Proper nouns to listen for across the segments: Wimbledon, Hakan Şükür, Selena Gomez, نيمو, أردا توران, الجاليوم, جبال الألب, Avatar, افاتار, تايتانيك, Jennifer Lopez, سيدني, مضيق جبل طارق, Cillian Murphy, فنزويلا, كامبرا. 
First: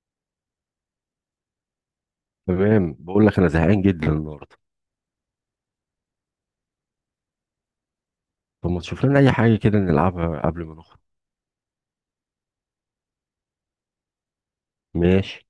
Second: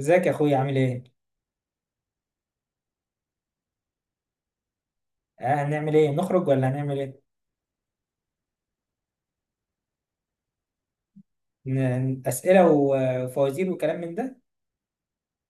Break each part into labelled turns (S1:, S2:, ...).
S1: ازيك يا اخويا؟ عامل ايه؟
S2: تمام، بقول لك انا زهقان جدا النهارده.
S1: آه، هنعمل ايه؟ نخرج ولا هنعمل ايه؟
S2: طب ما تشوف لنا اي حاجه كده نلعبها قبل ما نخرج.
S1: اسئله وفوازير وكلام من ده؟
S2: ماشي.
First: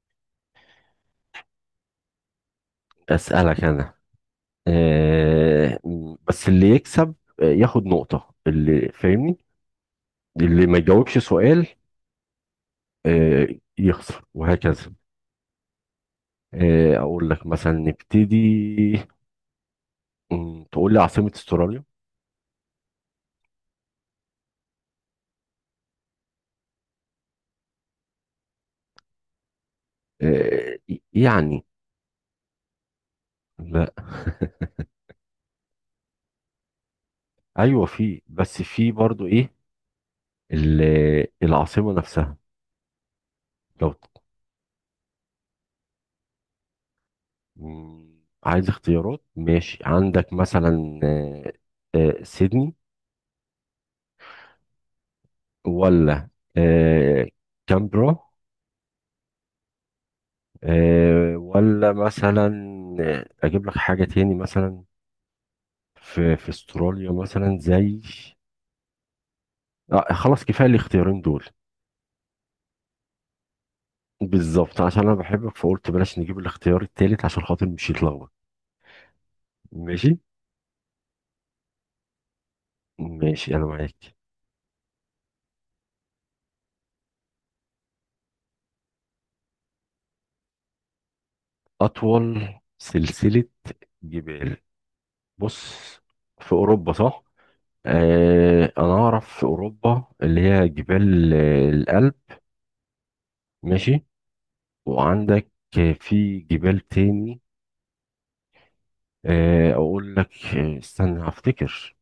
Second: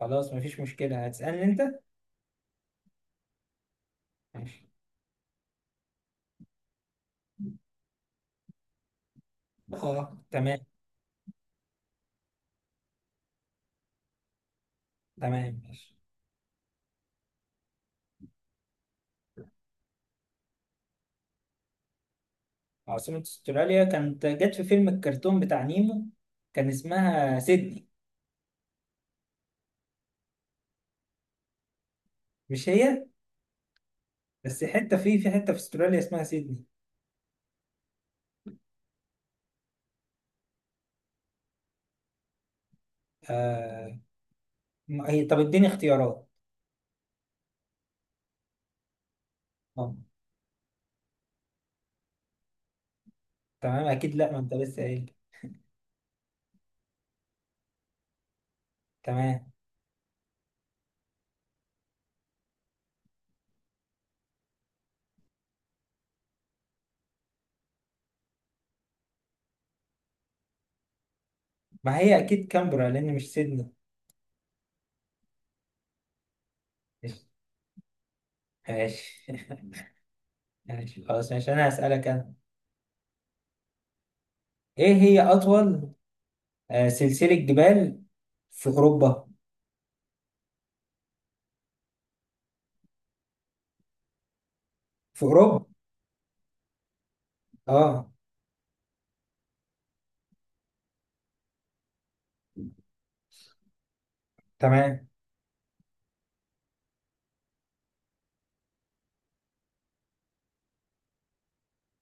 S1: خلاص، مفيش مشكله. هتسالني انت؟
S2: اسالك انا.
S1: ماشي.
S2: بس اللي يكسب. ياخد نقطه اللي فاهمني.
S1: اه تمام.
S2: اللي ما يجاوبش سؤال آه يخسر وهكذا.
S1: تمام ماشي.
S2: اقول لك مثلا نبتدي. تقول لي عاصمه استراليا.
S1: عاصمه استراليا كانت جت في فيلم الكرتون بتاع نيمو، كان اسمها سيدني.
S2: يعني
S1: مش هي؟
S2: لا
S1: بس حته، في حته في استراليا اسمها سيدني.
S2: ايوه في، بس في برضو ايه العاصمه نفسها لو.
S1: آه. ما هي طب اديني اختيارات.
S2: عايز اختيارات، ماشي.
S1: اه
S2: عندك مثلا سيدني،
S1: تمام، اكيد لا، ما انت لسه قايل.
S2: ولا آه، كامبرا،
S1: تمام.
S2: ولا مثلا اجيب لك حاجة تاني. مثلا في في استراليا مثلا زي خلاص كفاية الاختيارين دول.
S1: ما هي اكيد كامبرا لان مش سيدني.
S2: بالظبط عشان انا بحبك فقلت بلاش نجيب الاختيار التالت عشان خاطر مش يتلخبط.
S1: ماشي
S2: ماشي.
S1: ماشي خلاص، ماشي، انا هسألك انا.
S2: ماشي انا معاك.
S1: ايه هي اطول سلسلة جبال في اوروبا؟
S2: اطول سلسلة جبال.
S1: في اوروبا.
S2: بص في اوروبا صح.
S1: اه
S2: انا اعرف في اوروبا اللي هي جبال الألب. ماشي.
S1: تمام.
S2: وعندك في جبال تاني. اقول لك استنى هفتكر.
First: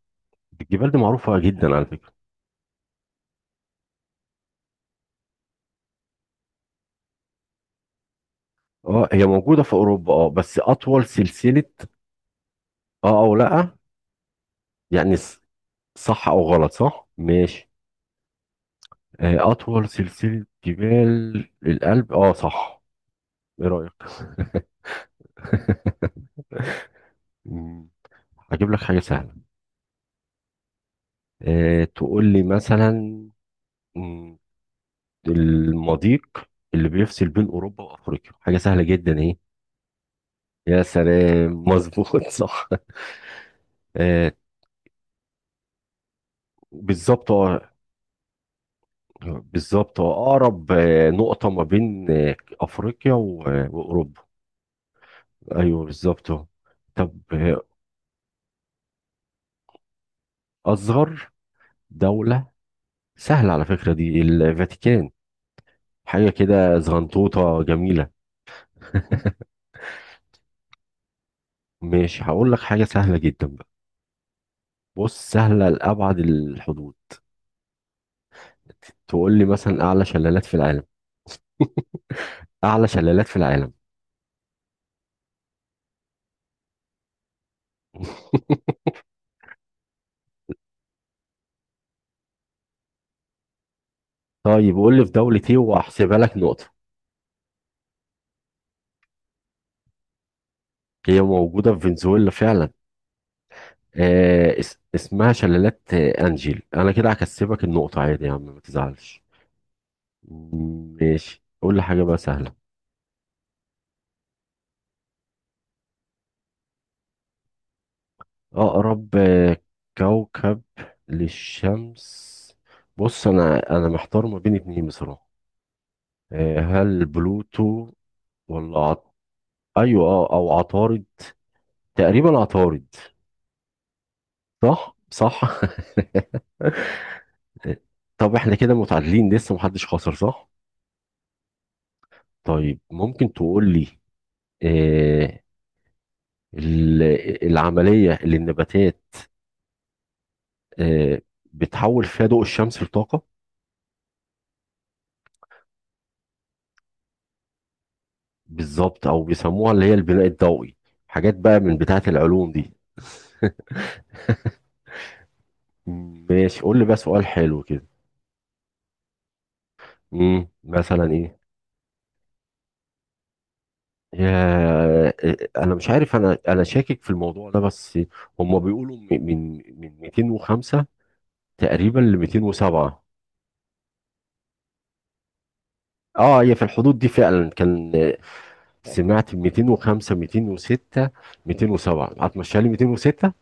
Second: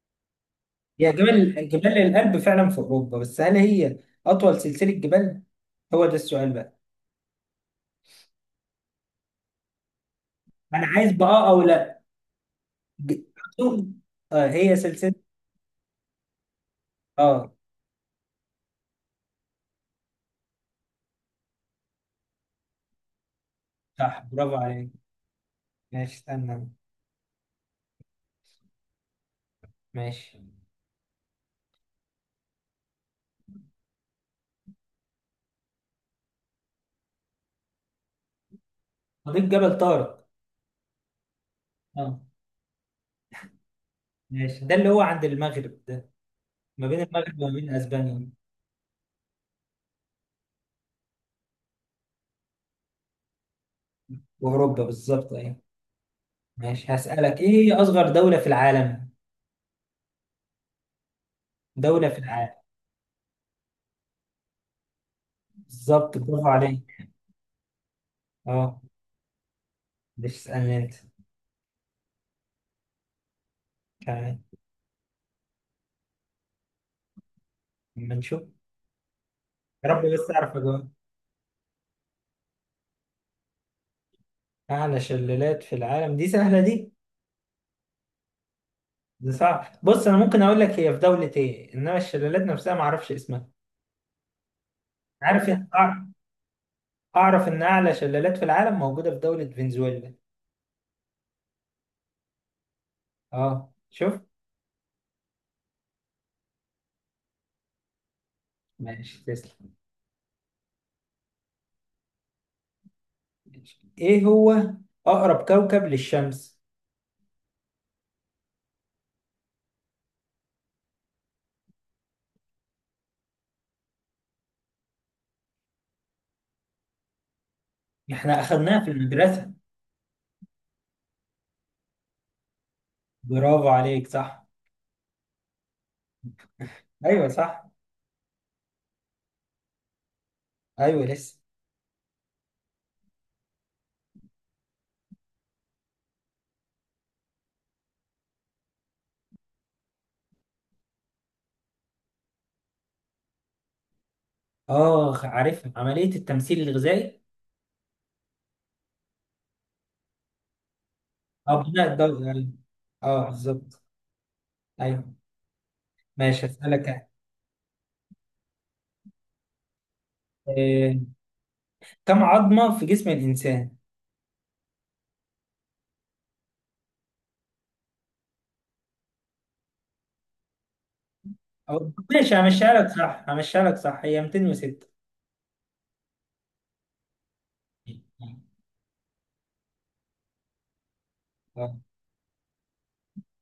S2: الجبال دي
S1: هي
S2: معروفة
S1: جبال،
S2: جدا على
S1: جبال
S2: فكرة.
S1: الألب فعلا في اوروبا، بس هل هي اطول سلسلة جبال؟ هو ده السؤال بقى.
S2: اه هي موجودة في اوروبا اه بس
S1: انا
S2: اطول
S1: عايز بقى آه او
S2: سلسلة.
S1: لا.
S2: اه
S1: ج-
S2: او لا.
S1: أطول- آه، هي سلسلة.
S2: يعني صح او غلط، صح
S1: اه
S2: ماشي. اطول سلسلة جبال الألب اه صح. ايه رأيك؟
S1: صح، برافو عليك. ماشي استنى.
S2: مم، هجيب لك حاجة سهلة.
S1: ماشي.
S2: تقول لي مثلا مم. المضيق اللي بيفصل بين اوروبا وافريقيا، حاجه سهله جدا اهي.
S1: مضيق جبل طارق.
S2: يا سلام
S1: اه
S2: مظبوط صح آه
S1: ماشي، ده اللي هو عند المغرب ده، ما بين
S2: بالظبط
S1: المغرب وما بين
S2: اه.
S1: اسبانيا.
S2: بالظبط اه. اقرب نقطه ما بين افريقيا واوروبا.
S1: واوروبا بالظبط اهي.
S2: ايوه بالظبط اه.
S1: ماشي،
S2: طب
S1: هسألك ايه هي اصغر دولة في العالم؟
S2: اصغر
S1: دولة في
S2: دوله
S1: العالم.
S2: سهله على فكره، دي الفاتيكان.
S1: بالظبط،
S2: حاجه
S1: برافو
S2: كده
S1: عليك.
S2: زغنطوطه جميله.
S1: اه. مش اسألني انت؟
S2: ماشي هقول لك حاجه سهله جدا بقى.
S1: تمام،
S2: بص سهله لابعد الحدود.
S1: اما نشوف.
S2: تقول لي مثلا
S1: يا
S2: اعلى
S1: رب بس
S2: شلالات في
S1: اعرف
S2: العالم.
S1: اجاوب.
S2: أعلى شلالات في العالم.
S1: اعلى شلالات في العالم دي سهلة دي. دي صعب، بص انا ممكن اقول لك هي في دولة ايه، انما الشلالات نفسها ما اعرفش اسمها.
S2: طيب قول لي في دولة
S1: عارف
S2: إيه
S1: إن- أع-
S2: وأحسبها لك نقطة.
S1: اعرف ان اعلى شلالات في العالم موجودة في دولة فنزويلا.
S2: هي موجودة في فنزويلا فعلا.
S1: اه شوف.
S2: اس اسمها شلالات أنجيل، أنا كده هكسبك النقطة عادي يا عم، ما تزعلش.
S1: ماشي تسلم.
S2: ماشي قول لي حاجة بقى سهلة.
S1: ماشي. ايه هو اقرب كوكب للشمس؟
S2: أقرب كوكب للشمس. بص أنا محتار ما بين اتنين بصراحة. هل بلوتو
S1: احنا
S2: ولا
S1: اخذناها في
S2: عط...
S1: المدرسة.
S2: أيوه أو عطارد. تقريبا عطارد.
S1: برافو عليك، صح.
S2: صح صح.
S1: ايوه صح.
S2: طب احنا كده متعادلين لسه محدش خسر صح؟
S1: ايوه لسه.
S2: طيب ممكن تقول لي آه ال- العملية اللي النباتات آه بتحول فيها ضوء الشمس لطاقة.
S1: اه عارفها، عملية التمثيل الغذائي.
S2: بالظبط او بيسموها اللي هي البناء الضوئي. حاجات بقى
S1: اه،
S2: من
S1: بناء
S2: بتاعة
S1: الدورة، أيوة.
S2: العلوم دي.
S1: اه بالظبط. ايوه. ماشي،
S2: ماشي قول لي
S1: هسألك
S2: بقى
S1: أنا.
S2: سؤال حلو كده.
S1: آه،
S2: مثلا ايه.
S1: كم عظمة في جسم الإنسان؟
S2: يا آه، انا مش عارف، انا شاكك في الموضوع ده بس. هم بيقولوا من 205
S1: أو
S2: تقريبا ل
S1: ماشي، همشيها لك
S2: 207.
S1: صح، همشيها لك صح، هي 206.
S2: اه هي في الحدود دي فعلا كان سمعت 205 206
S1: اه،
S2: 207، هتمشيها لي 206.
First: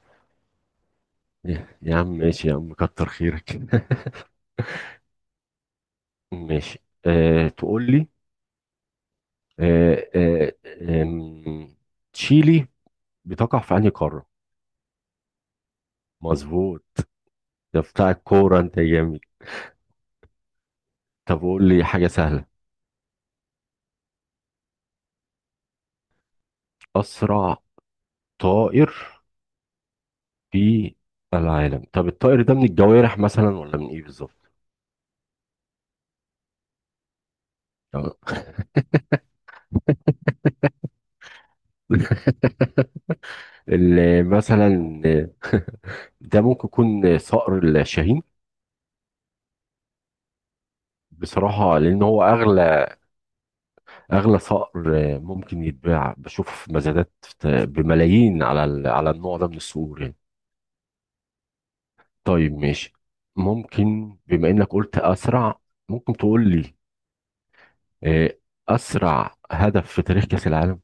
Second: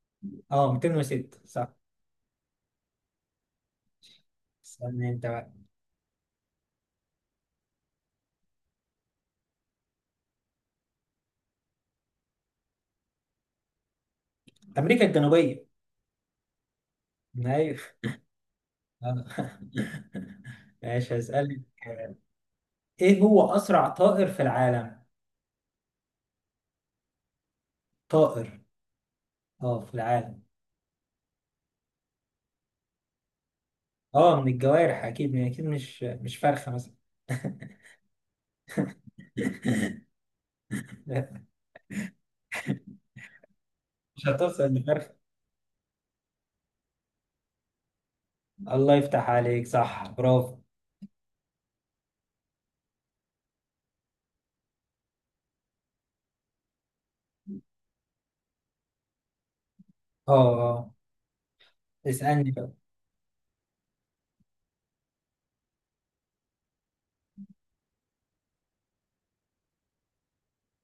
S1: آه، 206
S2: يا
S1: صح.
S2: يا عم ماشي يا عم، كتر خيرك.
S1: استنى انت بقى.
S2: ماشي أه تقول لي أه أه آم، تشيلي بتقع في انهي قارة؟
S1: أمريكا الجنوبية.
S2: مظبوط.
S1: ايوه.
S2: ده بتاع الكورة انت جامد.
S1: آه ماشي
S2: طب
S1: هسألك،
S2: قول لي حاجة
S1: آه،
S2: سهلة.
S1: ايه هو أسرع طائر في العالم؟
S2: اسرع
S1: طائر.
S2: طائر
S1: اه في العالم.
S2: في العالم. طب الطائر ده من الجوارح مثلا ولا من ايه
S1: اه
S2: بالظبط؟
S1: من الجوارح اكيد، يعني اكيد مش فرخه مثلا
S2: آه.
S1: مش هتوصل
S2: مثلا
S1: لفرخه.
S2: ده ممكن يكون صقر الشاهين.
S1: الله يفتح عليك، صح برافو.
S2: بصراحة لأن هو أغلى، أغلى صقر ممكن يتباع بشوف مزادات بملايين على على النوع ده من الصقور يعني.
S1: اه. اه اسالني
S2: طيب
S1: بقى.
S2: ماشي. ممكن بما إنك قلت أسرع، ممكن تقول لي آه، أسرع هدف في تاريخ كأس العالم؟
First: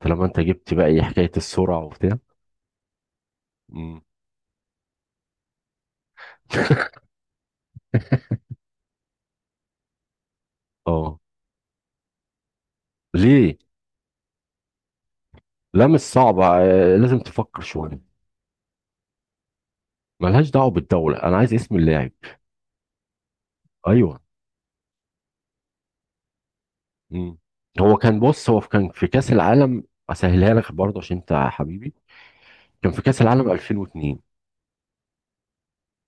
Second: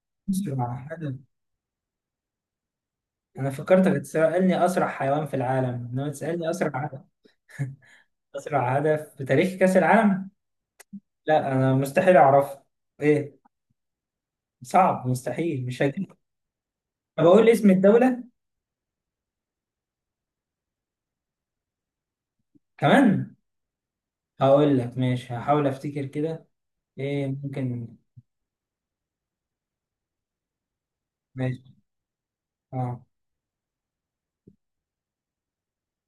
S2: طالما أنت جبت بقى
S1: اسرع
S2: إيه
S1: هدف.
S2: حكاية السرعة وبتاع.
S1: انا فكرتك
S2: مم.
S1: هتسالني اسرع حيوان في العالم، انما تسالني اسرع هدف. اسرع هدف في تاريخ كاس العالم،
S2: اه
S1: لا انا مستحيل اعرفه. ايه؟
S2: ليه؟
S1: صعب، مستحيل مش
S2: لا مش
S1: هجيب.
S2: صعبة، لازم
S1: طب اقول لي
S2: تفكر
S1: اسم
S2: شوية.
S1: الدوله
S2: ملهاش دعوة بالدولة، أنا عايز اسم اللاعب.
S1: كمان.
S2: أيوه.
S1: هقول لك ماشي، هحاول افتكر كده. ايه
S2: مم.
S1: ممكن؟
S2: هو كان، بص هو كان في كأس العالم. اسهلها لك برضه عشان انت
S1: ماشي.
S2: حبيبي. كان
S1: اه.
S2: في كأس العالم 2002.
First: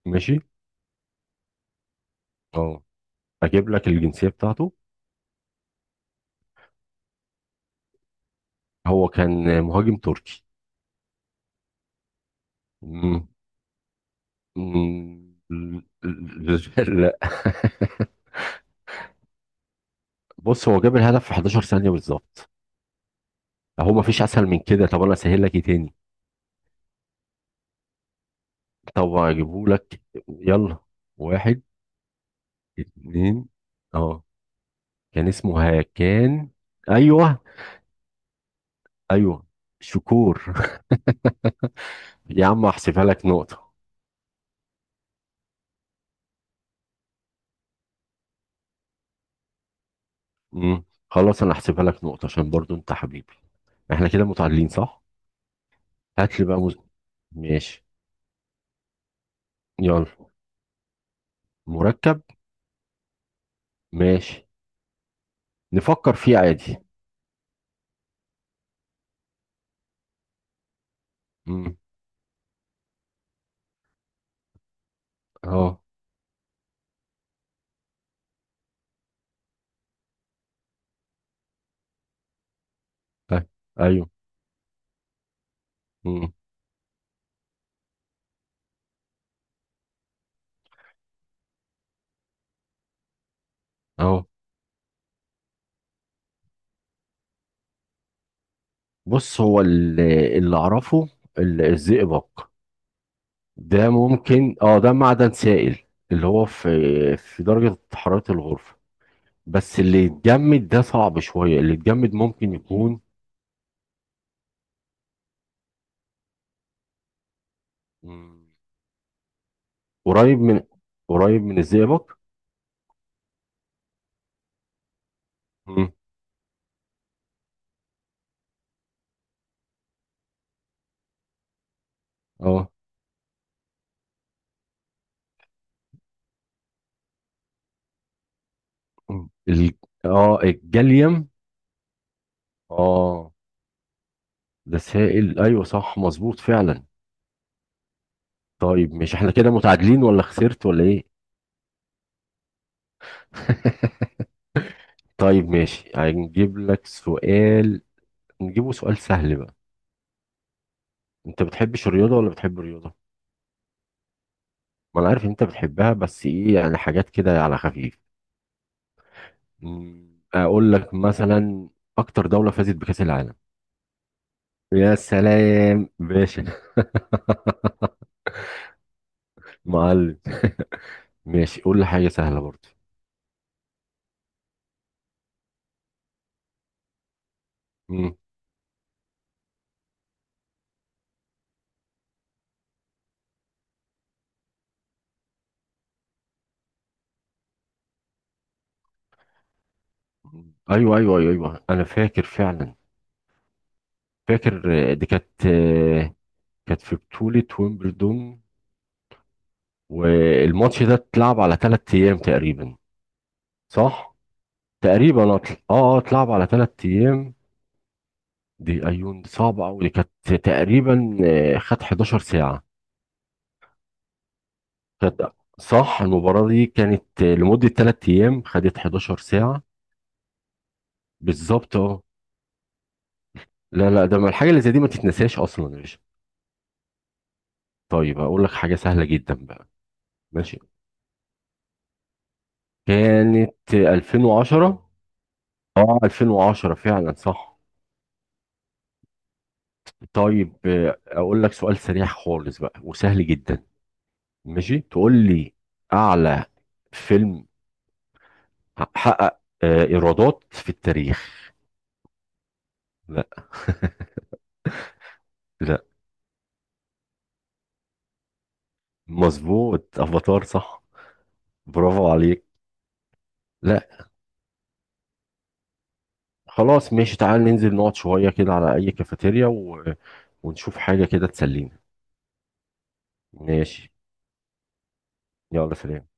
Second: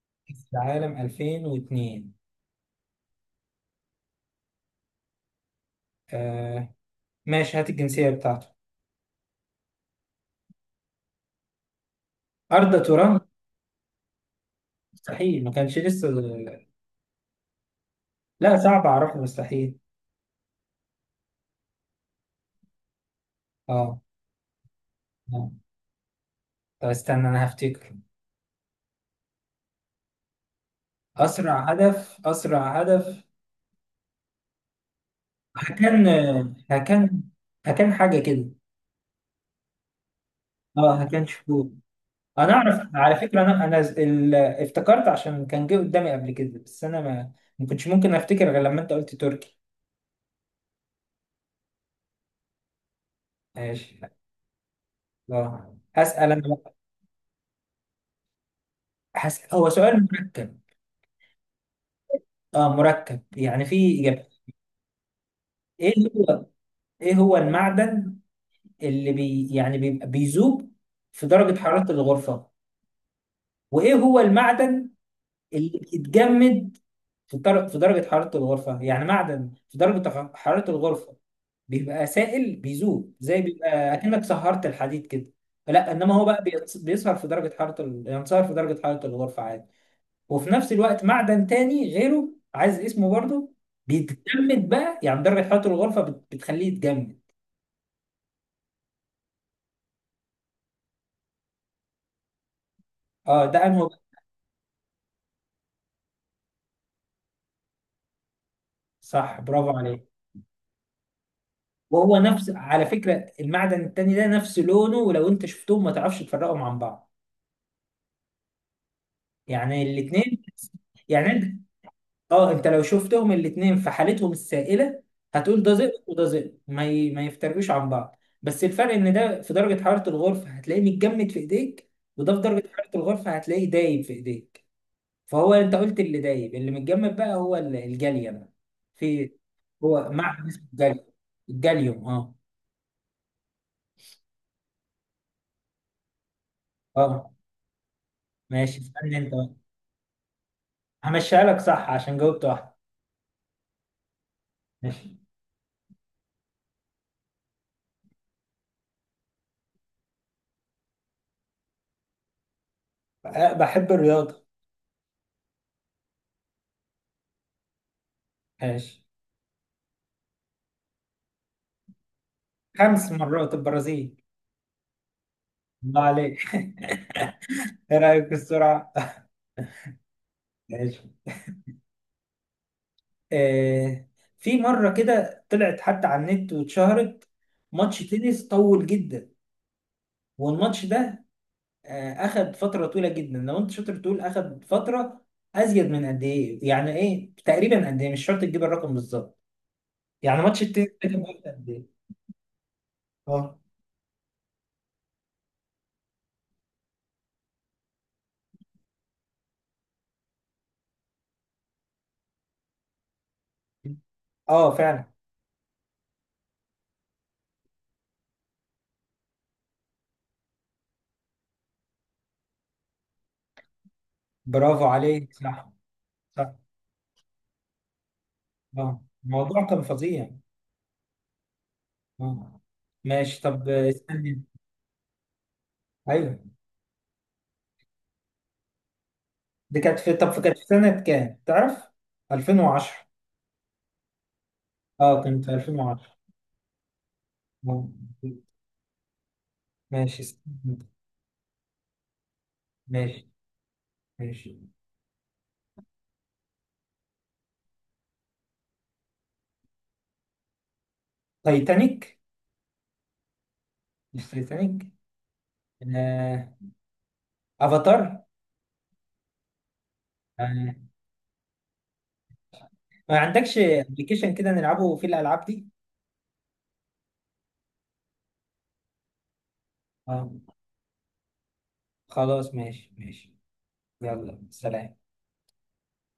S2: ماشي.
S1: كاس العالم 2002.
S2: اه اجيب لك الجنسية بتاعته.
S1: آه ماشي، هات الجنسية بتاعته.
S2: هو كان مهاجم تركي.
S1: أردا توران.
S2: مم. مم.
S1: مستحيل، ما كانش لسه.
S2: لا.
S1: لا صعب أعرفه، مستحيل.
S2: بص هو جاب الهدف في 11 ثانية بالظبط. اهو
S1: اه.
S2: ما فيش اسهل من كده. طب انا اسهل لك ايه
S1: آه،
S2: تاني.
S1: طب استنى أنا هفتكر.
S2: طب اجيبه لك. يلا.
S1: أسرع
S2: واحد،
S1: هدف، أسرع هدف.
S2: اتنين. اه كان اسمه
S1: هكان.
S2: هاكان.
S1: هكان.
S2: ايوه.
S1: هكان حاجة كده.
S2: ايوه شكور.
S1: اه هكان شهور.
S2: يا
S1: أنا
S2: عم
S1: أعرف
S2: احسبها
S1: على
S2: لك
S1: فكرة، أنا
S2: نقطة.
S1: أنا افتكرت عشان كان جه قدامي قبل كده، بس أنا ما كنتش ممكن أفتكر غير لما أنت قلت تركي.
S2: امم خلاص، انا احسبها لك نقطة عشان برضو انت حبيبي.
S1: ماشي.
S2: احنا كده متعادلين صح.
S1: اه هسأل
S2: هات
S1: أنا
S2: لي بقى
S1: بقى.
S2: ماشي.
S1: هسأل، هو سؤال
S2: يلا.
S1: مركب.
S2: مركب.
S1: اه مركب، يعني في إجابة.
S2: ماشي
S1: ايه اللي
S2: نفكر فيه
S1: هو،
S2: عادي.
S1: ايه هو المعدن اللي يعني بيبقى بيذوب في درجة
S2: امم.
S1: حرارة الغرفة، وايه هو المعدن اللي
S2: اهو.
S1: بيتجمد في في درجة حرارة الغرفة؟ يعني معدن في درجة حرارة الغرفة بيبقى سائل، بيذوب، زي
S2: أي-
S1: بيبقى
S2: ايوه.
S1: اكنك سهرت الحديد كده. لا، انما هو
S2: امم.
S1: بقى بيسهر في درجة حرارة ينصهر في درجة حرارة الغرفة عادي. وفي نفس الوقت معدن تاني غيره، عايز اسمه برضه،
S2: اهو.
S1: بيتجمد بقى، يعني درجة حرارة الغرفة بتخليه يتجمد.
S2: بص هو اللي اعرفه، الزئبق.
S1: اه ده انه.
S2: ده ممكن. اه ده معدن سائل اللي هو في في درجة حرارة الغرفة.
S1: صح برافو
S2: بس اللي
S1: عليك.
S2: يتجمد ده صعب شوية، اللي يتجمد
S1: وهو نفس
S2: ممكن
S1: على
S2: يكون
S1: فكرة، المعدن التاني ده نفس لونه، ولو انت شفتهم ما تعرفش تفرقهم عن بعض، يعني
S2: قريب
S1: الاتنين.
S2: من،
S1: يعني انت،
S2: الزئبق.
S1: اه انت لو شفتهم الاتنين في حالتهم السائلة هتقول ده
S2: مم.
S1: زئبق وده زئبق، ما يفترقوش عن بعض. بس الفرق ان ده في درجة حرارة الغرفة هتلاقيه متجمد في ايديك، وده في درجة
S2: اه
S1: حرارة الغرفة هتلاقيه دايب في ايديك. فهو انت قلت اللي دايب، اللي متجمد بقى هو الجاليوم. في،
S2: ال...
S1: هو
S2: اه
S1: معدن اسمه الجاليوم.
S2: الجاليوم.
S1: الجاليوم اه.
S2: اه. ده سائل، ايوه صح مظبوط فعلا.
S1: اه. ماشي
S2: طيب ماشي
S1: استنى
S2: احنا
S1: انت.
S2: كده متعادلين ولا خسرت ولا ايه؟
S1: همشيها لك صح عشان جاوبت واحدة. ماشي.
S2: طيب ماشي هنجيب لك سؤال، نجيبه سؤال سهل بقى. انت بتحبش الرياضة ولا بتحب الرياضة؟
S1: أه، بحب الرياضة.
S2: ما انا عارف ان انت بتحبها، بس ايه يعني حاجات كده على خفيف.
S1: ماشي.
S2: اقول لك مثلا اكتر دولة فازت بكأس
S1: خمس
S2: العالم.
S1: مرات البرازيل.
S2: يا سلام
S1: الله عليك
S2: باشا.
S1: ايه رأيك في السرعة؟
S2: معلم.
S1: ماشي.
S2: ماشي قول لي حاجة سهلة برضه.
S1: آه، في مرة كده طلعت حتى على النت واتشهرت، ماتش
S2: مم.
S1: تنس طول جدا. والماتش ده آه أخد فترة طويلة جدا. لو أنت شاطر تقول أخد فترة أزيد من قد إيه؟ يعني إيه تقريبا قد إيه؟ مش شرط تجيب الرقم بالظبط، يعني ماتش التنس
S2: أيوه
S1: ده
S2: أيوه
S1: كان
S2: أيوه
S1: وقت
S2: أيوه
S1: قد
S2: أنا
S1: إيه؟
S2: فاكر فعلا.
S1: أه
S2: فاكر دي كانت كانت في بطولة ويمبلدون. والماتش ده اتلعب على 3 أيام تقريبا صح؟
S1: أه فعلا.
S2: تقريبا اتلعب على 3 أيام. دي أيون دي صعبة أوي. دي كانت تقريبا خد 11 ساعة.
S1: برافو
S2: كانت
S1: عليك، صح.
S2: صح، المباراة
S1: صح.
S2: دي كانت لمدة 3 أيام، خدت
S1: اه،
S2: 11 ساعة.
S1: الموضوع كان فظيع.
S2: بالظبط اه.
S1: اه. ماشي طب
S2: لا لا، ده ما
S1: استني.
S2: الحاجة اللي زي دي ما تتنساش أصلا يا باشا.
S1: ايوه.
S2: طيب اقول لك حاجه سهله جدا بقى.
S1: دي كانت في، طب كانت
S2: ماشي
S1: في سنة كام؟ تعرف؟ 2010.
S2: كانت 2010.
S1: اه كانت في
S2: اه
S1: 2010.
S2: 2010 فعلا صح.
S1: اه. ماشي
S2: طيب
S1: استني.
S2: اقول لك سؤال سريع خالص بقى وسهل
S1: ماشي.
S2: جدا.
S1: ماشي.
S2: ماشي تقول لي اعلى فيلم حقق ايرادات في التاريخ.
S1: تايتانيك.
S2: لا.
S1: مش تايتانيك؟
S2: لا.
S1: آه، افاتار.
S2: مظبوط افاتار
S1: آه.
S2: صح. برافو عليك.
S1: ما عندكش
S2: لا
S1: ابلكيشن كده نلعبه في الالعاب دي؟
S2: خلاص ماشي، تعال ننزل نقعد شويه كده على اي كافيتيريا و...
S1: اه.
S2: ونشوف حاجه كده تسلينا.
S1: خلاص ماشي، ماشي.
S2: ماشي.
S1: يلا سلام.
S2: يلا سلام.